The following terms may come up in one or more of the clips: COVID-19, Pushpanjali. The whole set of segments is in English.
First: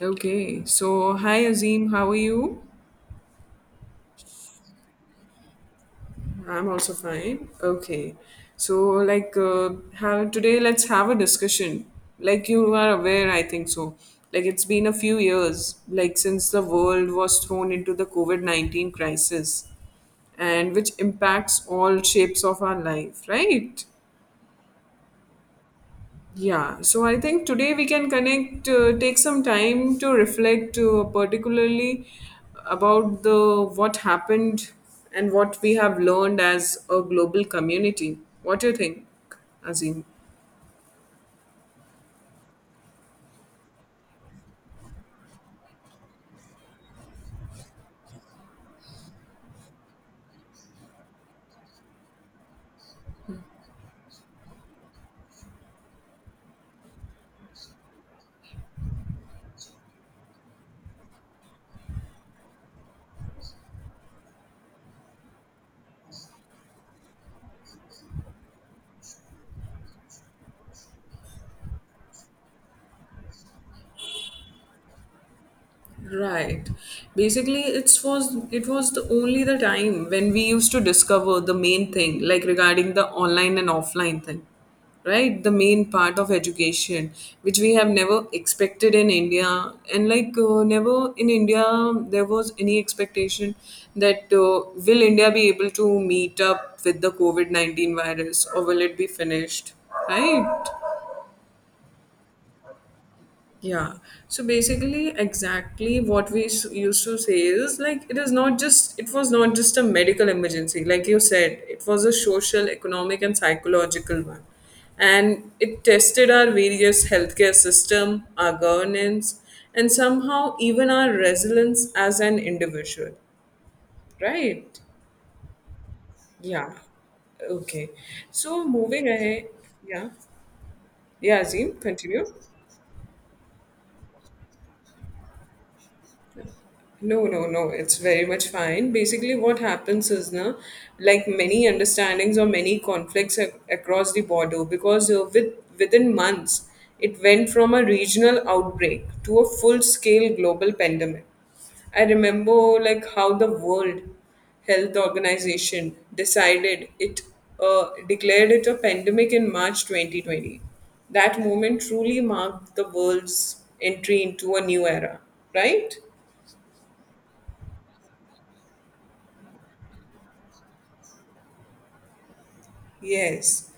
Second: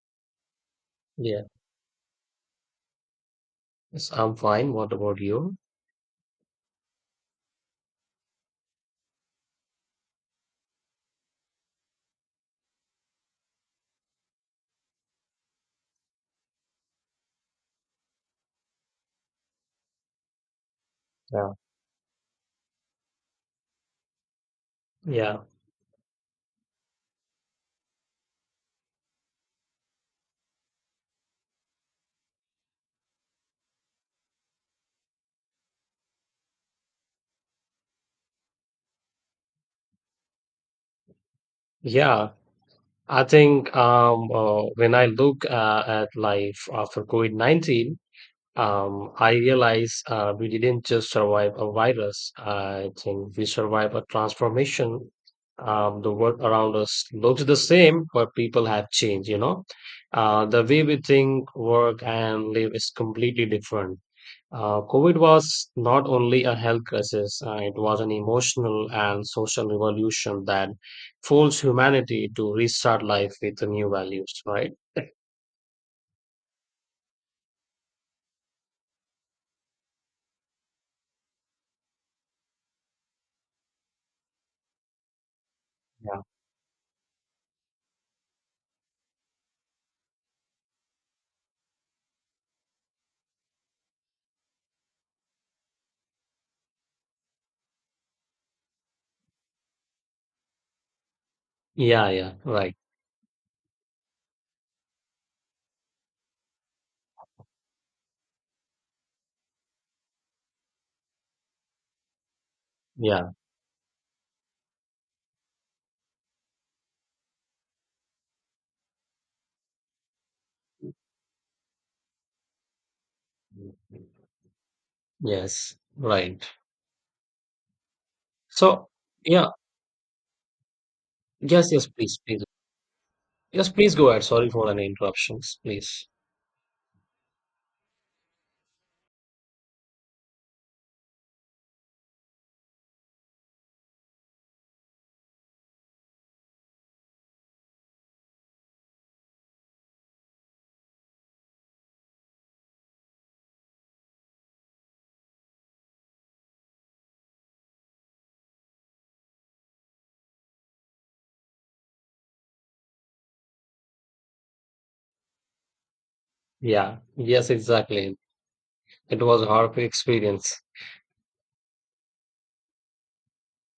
Okay, so hi Yeah. Azim, how are you? Yes, I'm fine. What about you? I'm also fine. Okay, so like, uh, have today let's have a discussion. Like you are aware, I think so. Like it's been a few years, like since the world was thrown into the COVID COVID-19 crisis, and which Yeah. impacts all shapes of our life, right? Yeah. Yeah, so I think today we can connect, take some time to reflect, particularly about the what happened and what we have learned as a global community. What do you think, Azim? Yeah. I think when I look at life after COVID-19. I realize we didn't just survive a virus. I think we survived a transformation. The world around us looks the same, but people have changed, you know. The way we think, work, and live is completely different. COVID was not only a health crisis, it was an emotional and social revolution that forced humanity to restart life with the new values, right? Right. Basically, it was the only the time when we used to discover the main thing, like regarding the online and offline thing, right? The main part Yeah. of education, which we have never expected in India, and never in India there was any expectation that will India be able to meet up with the COVID COVID-19 virus or will it be finished, right? Yeah, yeah, right. Yeah. So basically, exactly what used to say is like it was not just a medical emergency, like you said, it was a social, economic, Yeah, and psychological one, and it tested our various healthcare system, our governance, and somehow even our resilience as an individual. Right? yes, right. Yeah. Okay. So So, moving ahead. yeah, Yeah. Yeah, yes, Azim, yes, please, continue. please. Yes, please go ahead. Sorry for any interruptions, please. No, no, no. It's very much fine. Basically, what happens is, na, like many understandings or many conflicts across the border, because with within months, it went from a regional outbreak to a full-scale global pandemic. I remember like how the World Health Organization decided it declared it a pandemic in March 2020. That moment truly marked the world's entry into a new era, right? Yeah, yes, exactly. It was a hard experience. Yes.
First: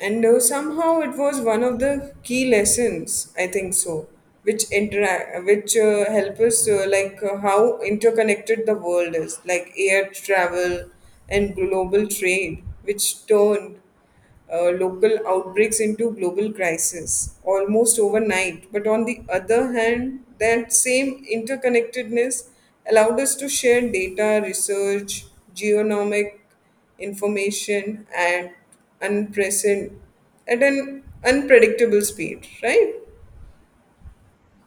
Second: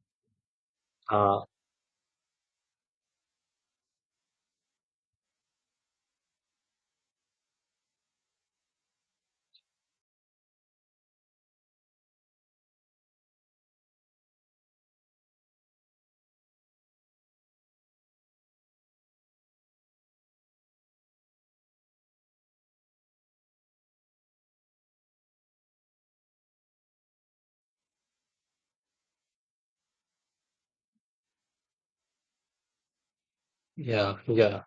And somehow it was Uh, one of the key lessons, I think so, which help us how interconnected the world is, like air travel and global trade, which turned local outbreaks into global crisis almost overnight. But on the other hand, that same interconnectedness allowed us to share data, research, genomic information at unprecedented at an unpredictable speed, right? yeah, yeah.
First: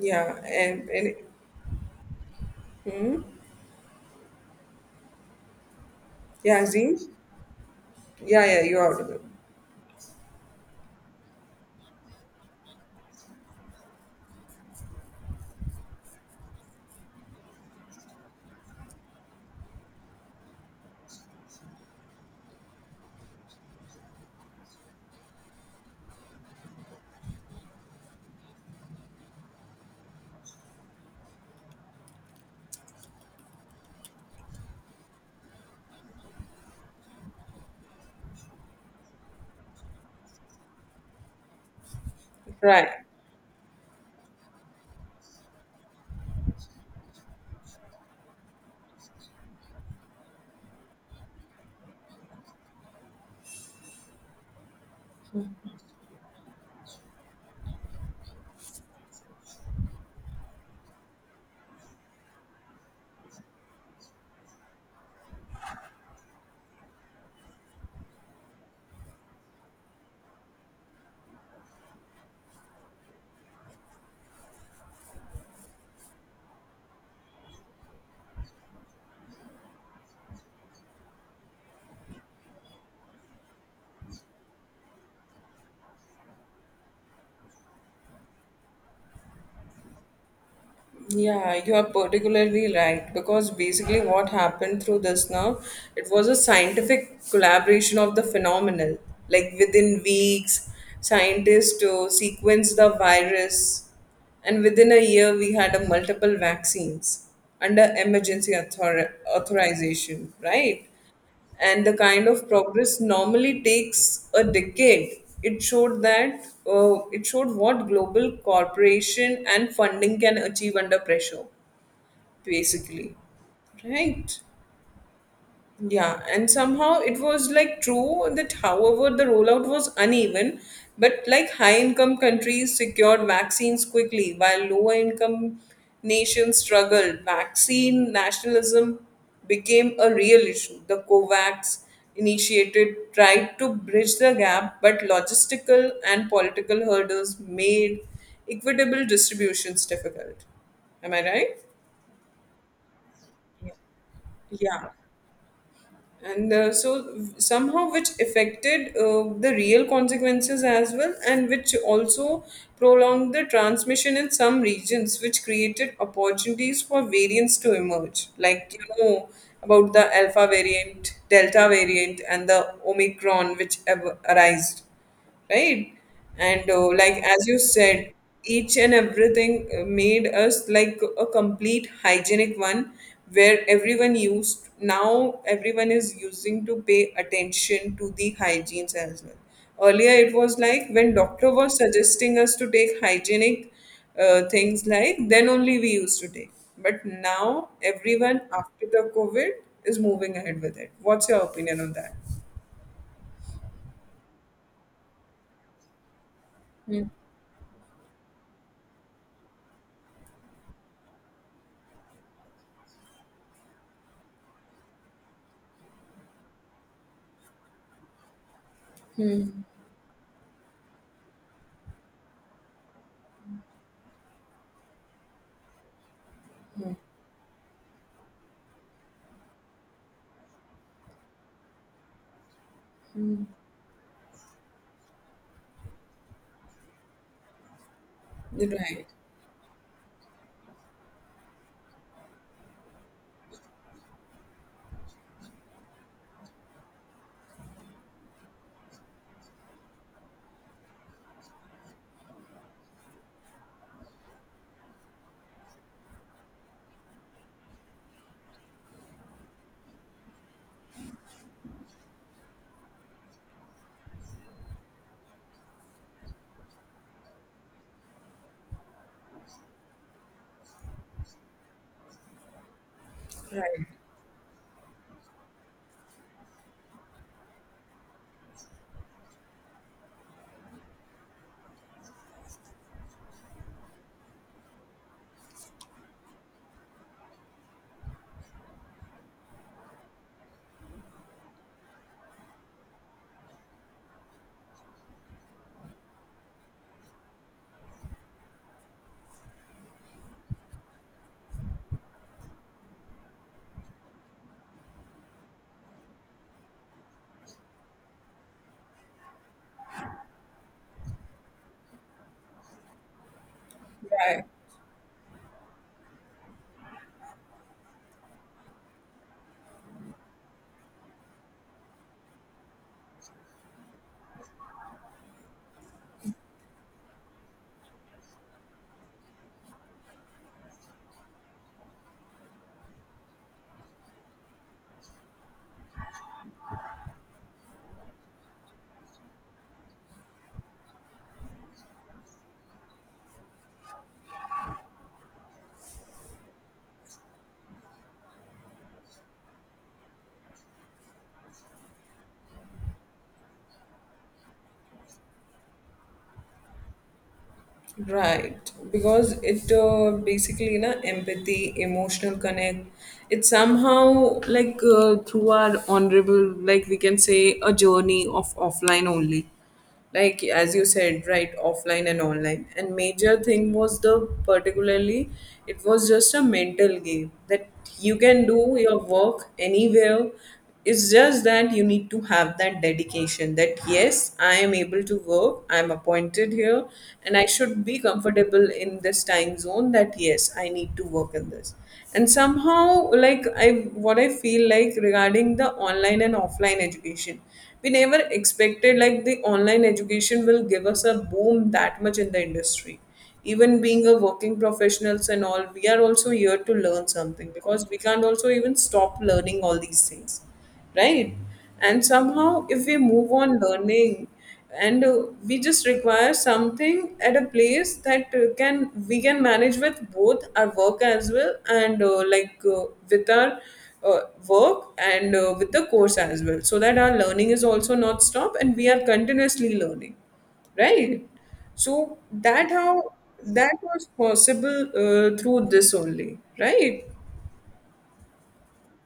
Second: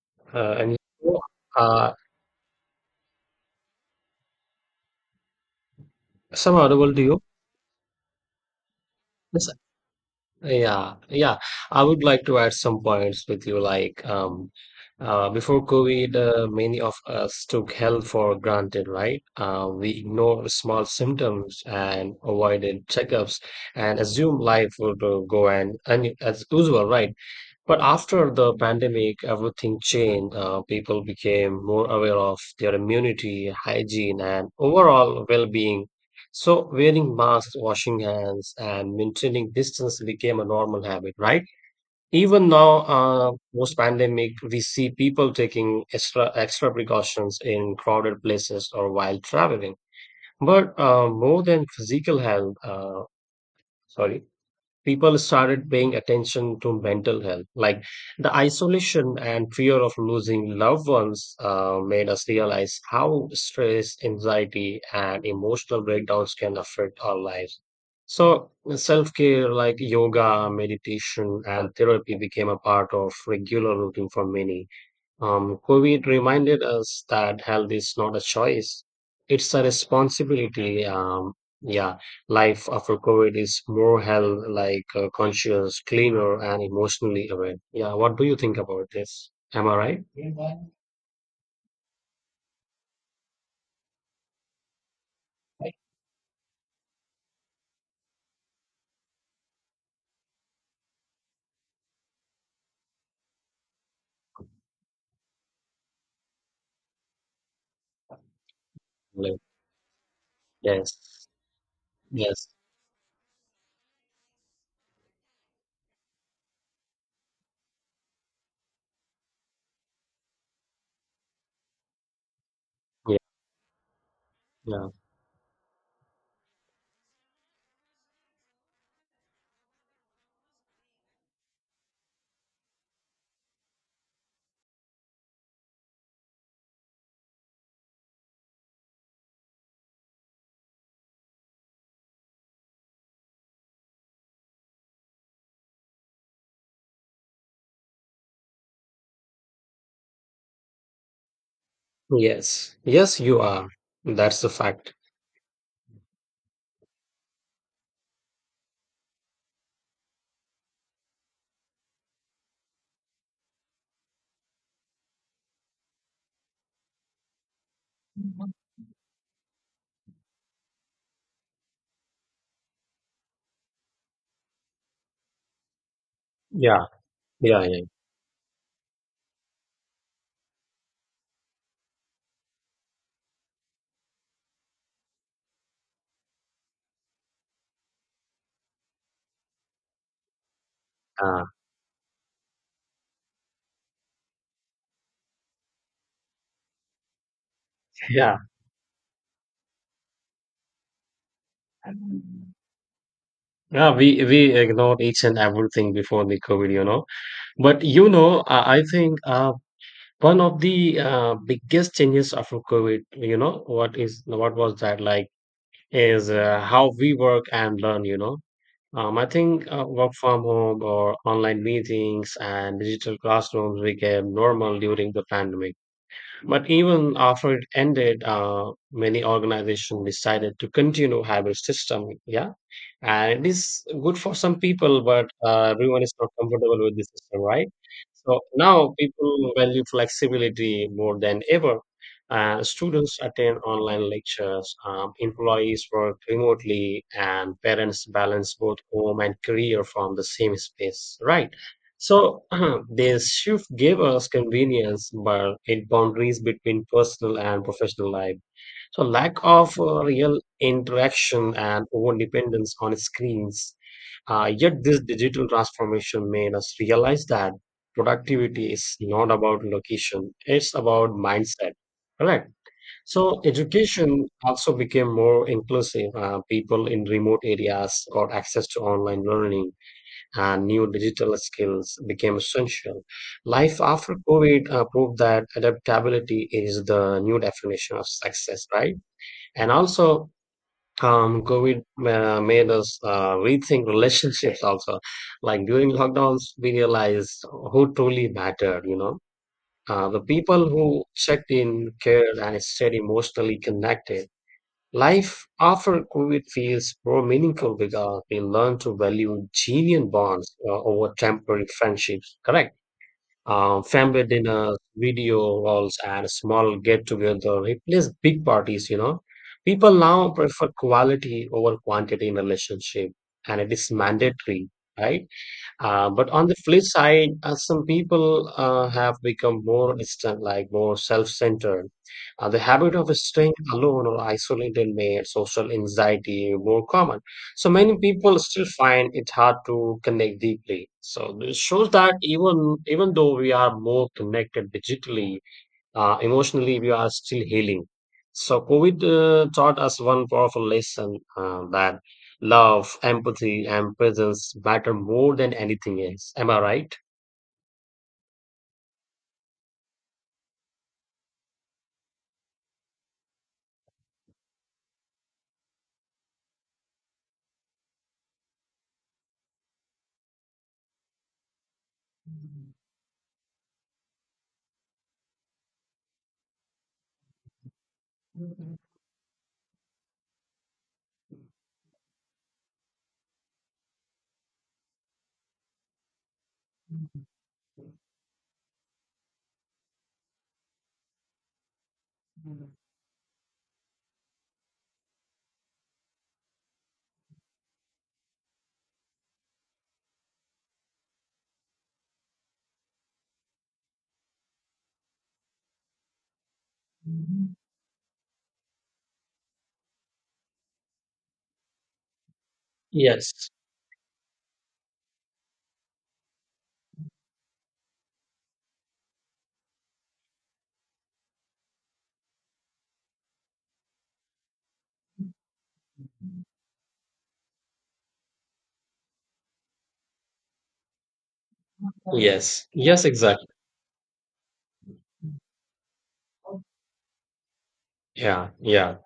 Yeah, And and uh, some yeah, audible to Aziz? you. Yeah, yeah, you're audible. Yes, yeah, yeah. I would like to add some points with you. Before COVID, many of us took health for granted, right? We ignored small symptoms and avoided checkups and assumed life would go and as usual, right? But after the pandemic, everything changed. People became more aware of their immunity, hygiene, and overall well being. So, wearing masks, washing hands, and maintaining distance became a normal habit, right? Even now, Right. Post pandemic, we see people taking extra, extra precautions in crowded places or while traveling. But more than physical health, sorry, people started paying attention to mental health. Like the isolation and fear of losing loved ones made us realize how stress, anxiety, and emotional breakdowns can affect our lives. So, self care like yoga, meditation, and therapy became a part of regular routine for many. COVID reminded us that health is not a choice, it's a responsibility. Yeah, life after COVID is more health like conscious, cleaner, and emotionally aware. Yeah, what do you think about this? Am I right? Yeah, Yeah, you are particularly right because basically what happened through this now, right. it was a scientific collaboration of the phenomenon. Like within weeks, scientists to sequence the virus, and within a year we had a multiple vaccines under emergency Like, authorization, right? yes, And the kind yes, of progress normally takes a decade. It showed what global cooperation and funding can achieve under pressure, basically. yeah, Right. yeah, Yeah, and somehow it was like true that, however, the rollout was uneven, but like high income countries secured vaccines quickly while lower income nations struggled. Vaccine nationalism became a real issue. The COVAX initiated tried to bridge the gap, but logistical and political hurdles made equitable distributions difficult. Am I right? yes, yes, you are. That's the Yeah. fact. And so somehow which affected the real consequences as well, and which also prolonged the transmission in some regions, which created opportunities for variants to emerge, like you know about the alpha variant, delta variant, and the omicron, which ever arised, right? And Yeah, like as you yeah, yeah, said, each and everything made us like a complete hygienic one, where everyone used, now everyone is using to pay attention to the hygienes as well. Earlier it was like when uh, doctor was suggesting us to take hygienic things, like then only we used to take, but now yeah. everyone after the COVID is moving ahead with it. What's your opinion on that? Yeah, we ignored each and everything before the COVID, you know. But you know, I think one of the biggest changes after COVID, you know, what was that like? Is how we work and learn. You know, I think work from home or online meetings and digital classrooms became normal during the pandemic. But even after it ended, many organizations decided to continue hybrid system. Yeah, and it is good for some people but everyone is not comfortable with the system, right? So now Right. people value flexibility more than ever. Students attend online lectures, employees work remotely, and parents balance both home and career from the same space, right? So this shift gave us convenience but it boundaries between personal and professional life, so lack of real interaction and over dependence on screens. Yet, this digital transformation made us realize that productivity is not about location, it's about mindset. Correct. So, Right. education also became more inclusive. People in remote areas got access to online learning, and new digital skills became essential. Life after COVID proved that adaptability is the new definition of success, right? And also, COVID made us rethink relationships also, like during lockdowns we realized who truly mattered, you know. The people who checked in cared and stayed emotionally connected. Life after COVID feels more meaningful because we learn to value genuine bonds over temporary friendships. Correct. Family Right. dinners, video halls, and small get-together replace big parties, you know. People now prefer quality over quantity in relationship, and it is mandatory, right? But on the flip side, some people have become more distant, like more self-centered. The habit of staying alone or isolated made social anxiety more common. So many people still find it hard to connect deeply. So this shows that even though we are more connected digitally, emotionally we are still healing. So COVID taught us one powerful lesson, that love, empathy, and presence matter more than anything else. Am I right? Right, because it basically na empathy, emotional connect. It's somehow like through our honorable, like we can say, a journey of offline only. Like as you said, right, offline and online. And major thing was the particularly, it was just a mental game that you can do your work anywhere. It's just that you need to have that dedication that yes, I am able to work, I am appointed here, and I should be comfortable in this time zone, that yes, I need to work in this. And somehow like I what I feel like regarding the online and offline education, we never expected like the online education will give us a boom that much in the industry. Even being a working professionals and all, we are also here to learn something, because we can't also even stop learning all these things, right? And somehow if we move on learning, and we just require something at a place that can, we can manage with both our work as well, and like with our uh, work, and with the course as well, so that our learning is also not stopped and we are continuously learning, right? So Yes, that how yes, exactly. that was possible through this only, right? Yeah, yeah.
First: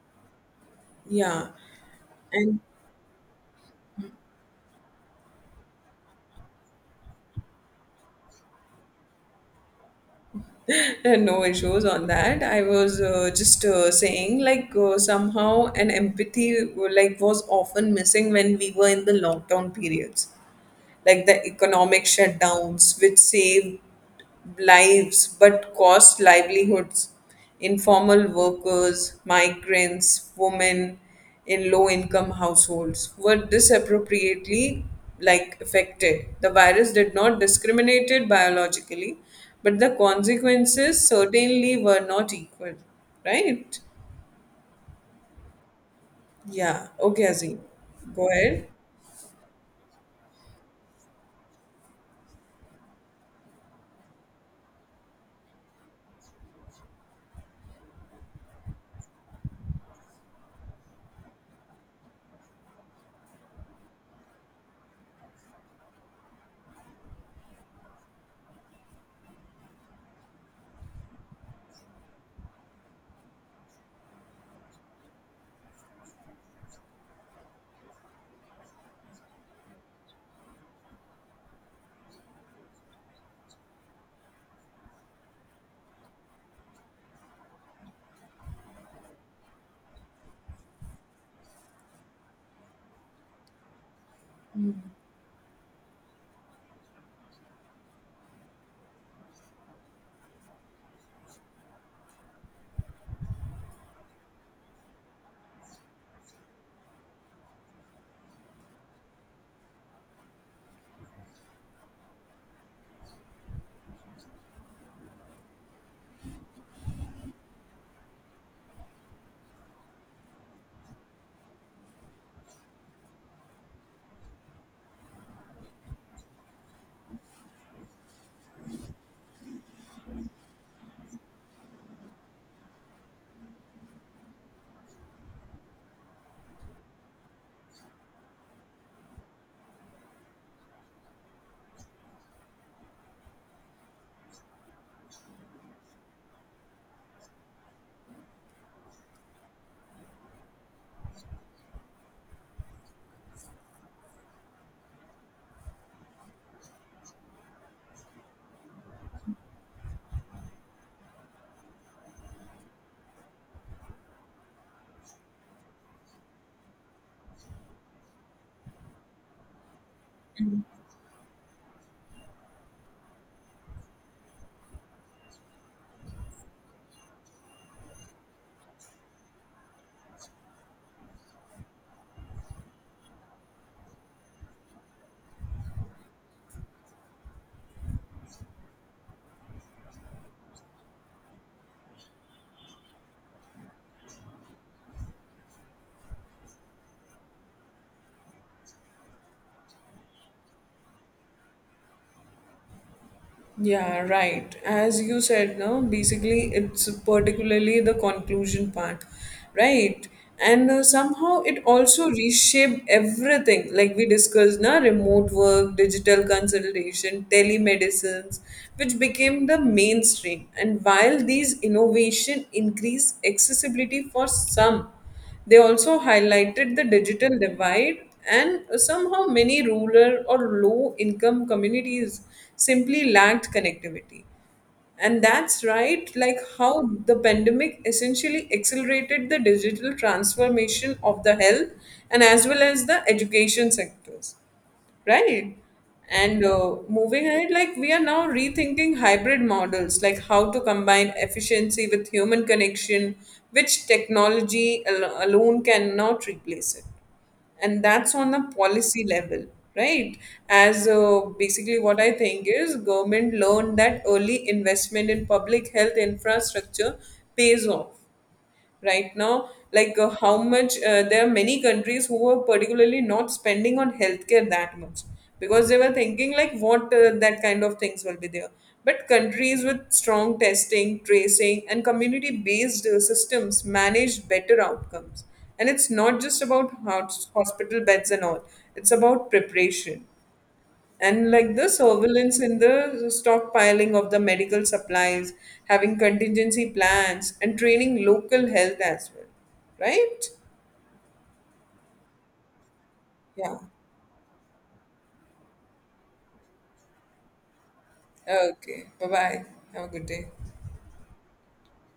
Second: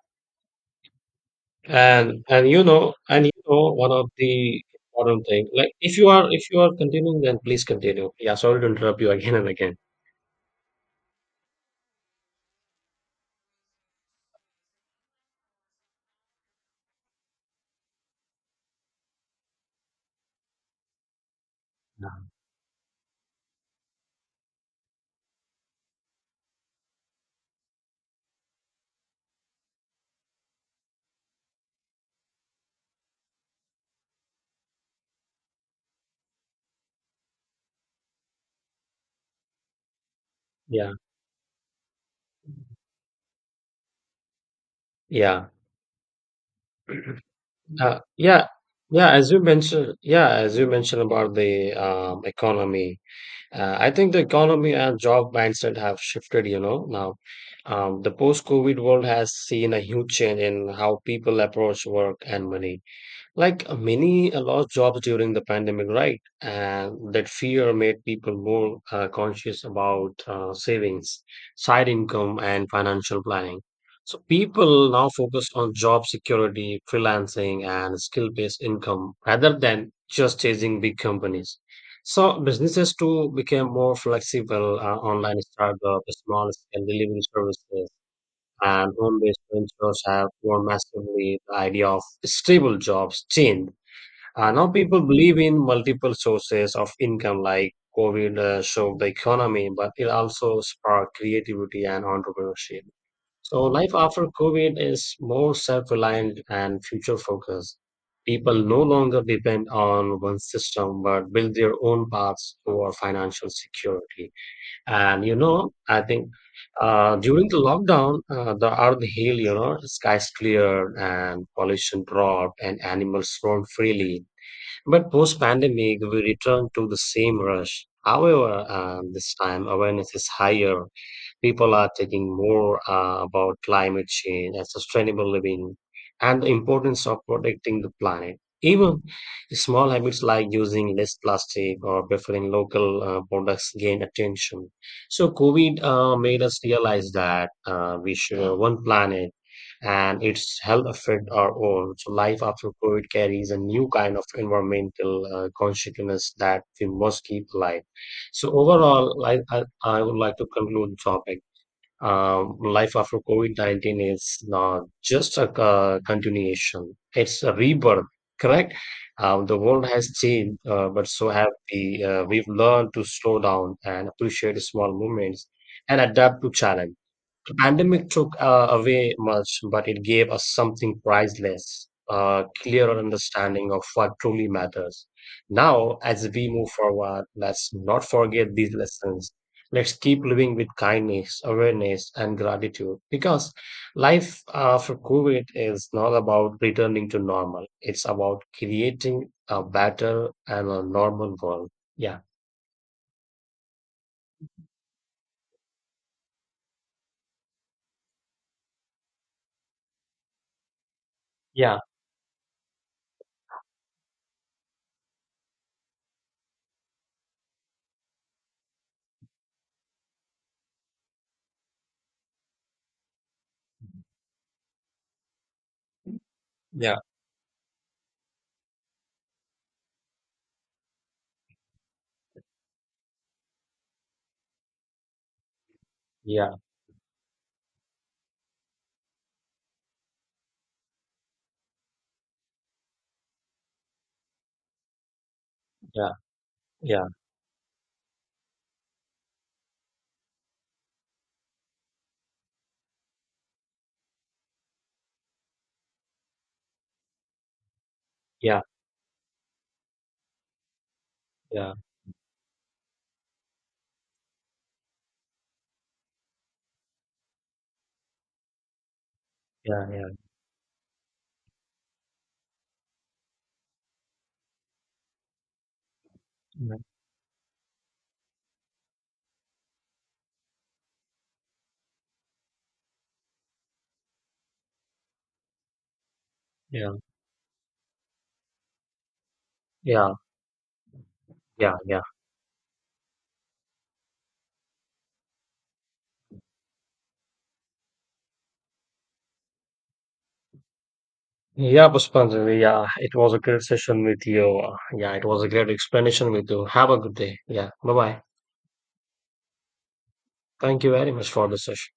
Yeah. And And you know, and you know, one of the important thing, like if you are continuing then please continue. Yeah, sorry to interrupt you again and again. no issues on that. I was just saying like somehow an empathy like was often missing when we were in the lockdown periods. Like the economic shutdowns, which saved lives but cost livelihoods, informal workers, migrants, women in low income households were disappropriately like affected. The virus did not discriminate biologically, but the Yeah, consequences certainly were not equal. Right? yeah, Yeah. Okay, Azim. uh, Go yeah. ahead. Yeah, as you mentioned about the economy. I think the economy and job mindset have shifted, you know, now. The post-COVID world has seen a huge change in how people approach work and money. Like many lost jobs during the pandemic, right? And that fear made people more conscious about savings, side income, and financial planning. So people now focus on job security, freelancing, and skill-based income rather than just chasing big companies. So businesses too became more flexible. Online startups, small-scale delivery services, and home-based ventures have grown massively. The idea of stable jobs change, now people believe in multiple sources of income. Like COVID shook the economy, but it also sparked creativity and entrepreneurship. So life after COVID is more self-reliant and future-focused. People no longer depend on one system, but build their own paths toward financial security. And you know, I think during the lockdown, the earth healed, you know, skies cleared and pollution dropped and animals roamed freely, but post pandemic, we return to the same rush. However, this time awareness is higher, people are taking more about climate change and sustainable living and the importance of protecting the planet. Even small habits like using less plastic or preferring local products gain attention. So COVID made us realize that we share one planet and its health affect our own. So life after COVID carries a new kind of environmental consciousness that we must keep alive. So overall, I would like to conclude the topic. Life after COVID-19 is not just a continuation, it's a rebirth, correct? The world has changed, but so have we. We've learned to slow down and appreciate small moments and adapt to challenge. The pandemic took away much, but it gave us something priceless, a clearer understanding of what truly matters. Now, as we move forward, let's not forget these lessons. Let's keep living with kindness, awareness, and gratitude, because life after COVID is not about returning to normal. It's about creating a better and a normal world. Yeah, Yeah, right. As you said, no, basically it's particularly the conclusion part, right? And somehow it yeah, also reshaped everything, like we discussed, na remote work, digital consultation, telemedicines, which became the mainstream. And while these innovation increase accessibility for some, they also highlighted the yeah, digital divide, and somehow many rural or low income communities simply lacked connectivity. And that's right, like yeah, how the pandemic essentially accelerated the digital transformation of the health and as well as the education sectors, right? And yeah, moving ahead, like we are now rethinking hybrid models, like how to combine efficiency with human connection, which technology alone cannot replace it. And that's on the yeah, policy level, right? As yeah, basically what I think is, government learned that early investment in public health infrastructure pays off, right? Now yeah, like yeah, how much there are many countries who were particularly not spending on healthcare that much, because they were thinking like yeah, what that kind of things will be there, but countries with strong testing, tracing, and community based systems managed better outcomes. And it's not just about yeah. Hospital beds and all, it's about preparation Yeah, and like the yeah, yeah. surveillance in the stockpiling of the medical supplies, having contingency plans, and training local health as well. Right? Yeah, Pushpanjali, yeah, it was a Yeah. great session with you. Yeah, it was a great explanation with you. Have a good day. Yeah, bye bye. Okay. Bye bye. Have a good day. Thank you very much for the session.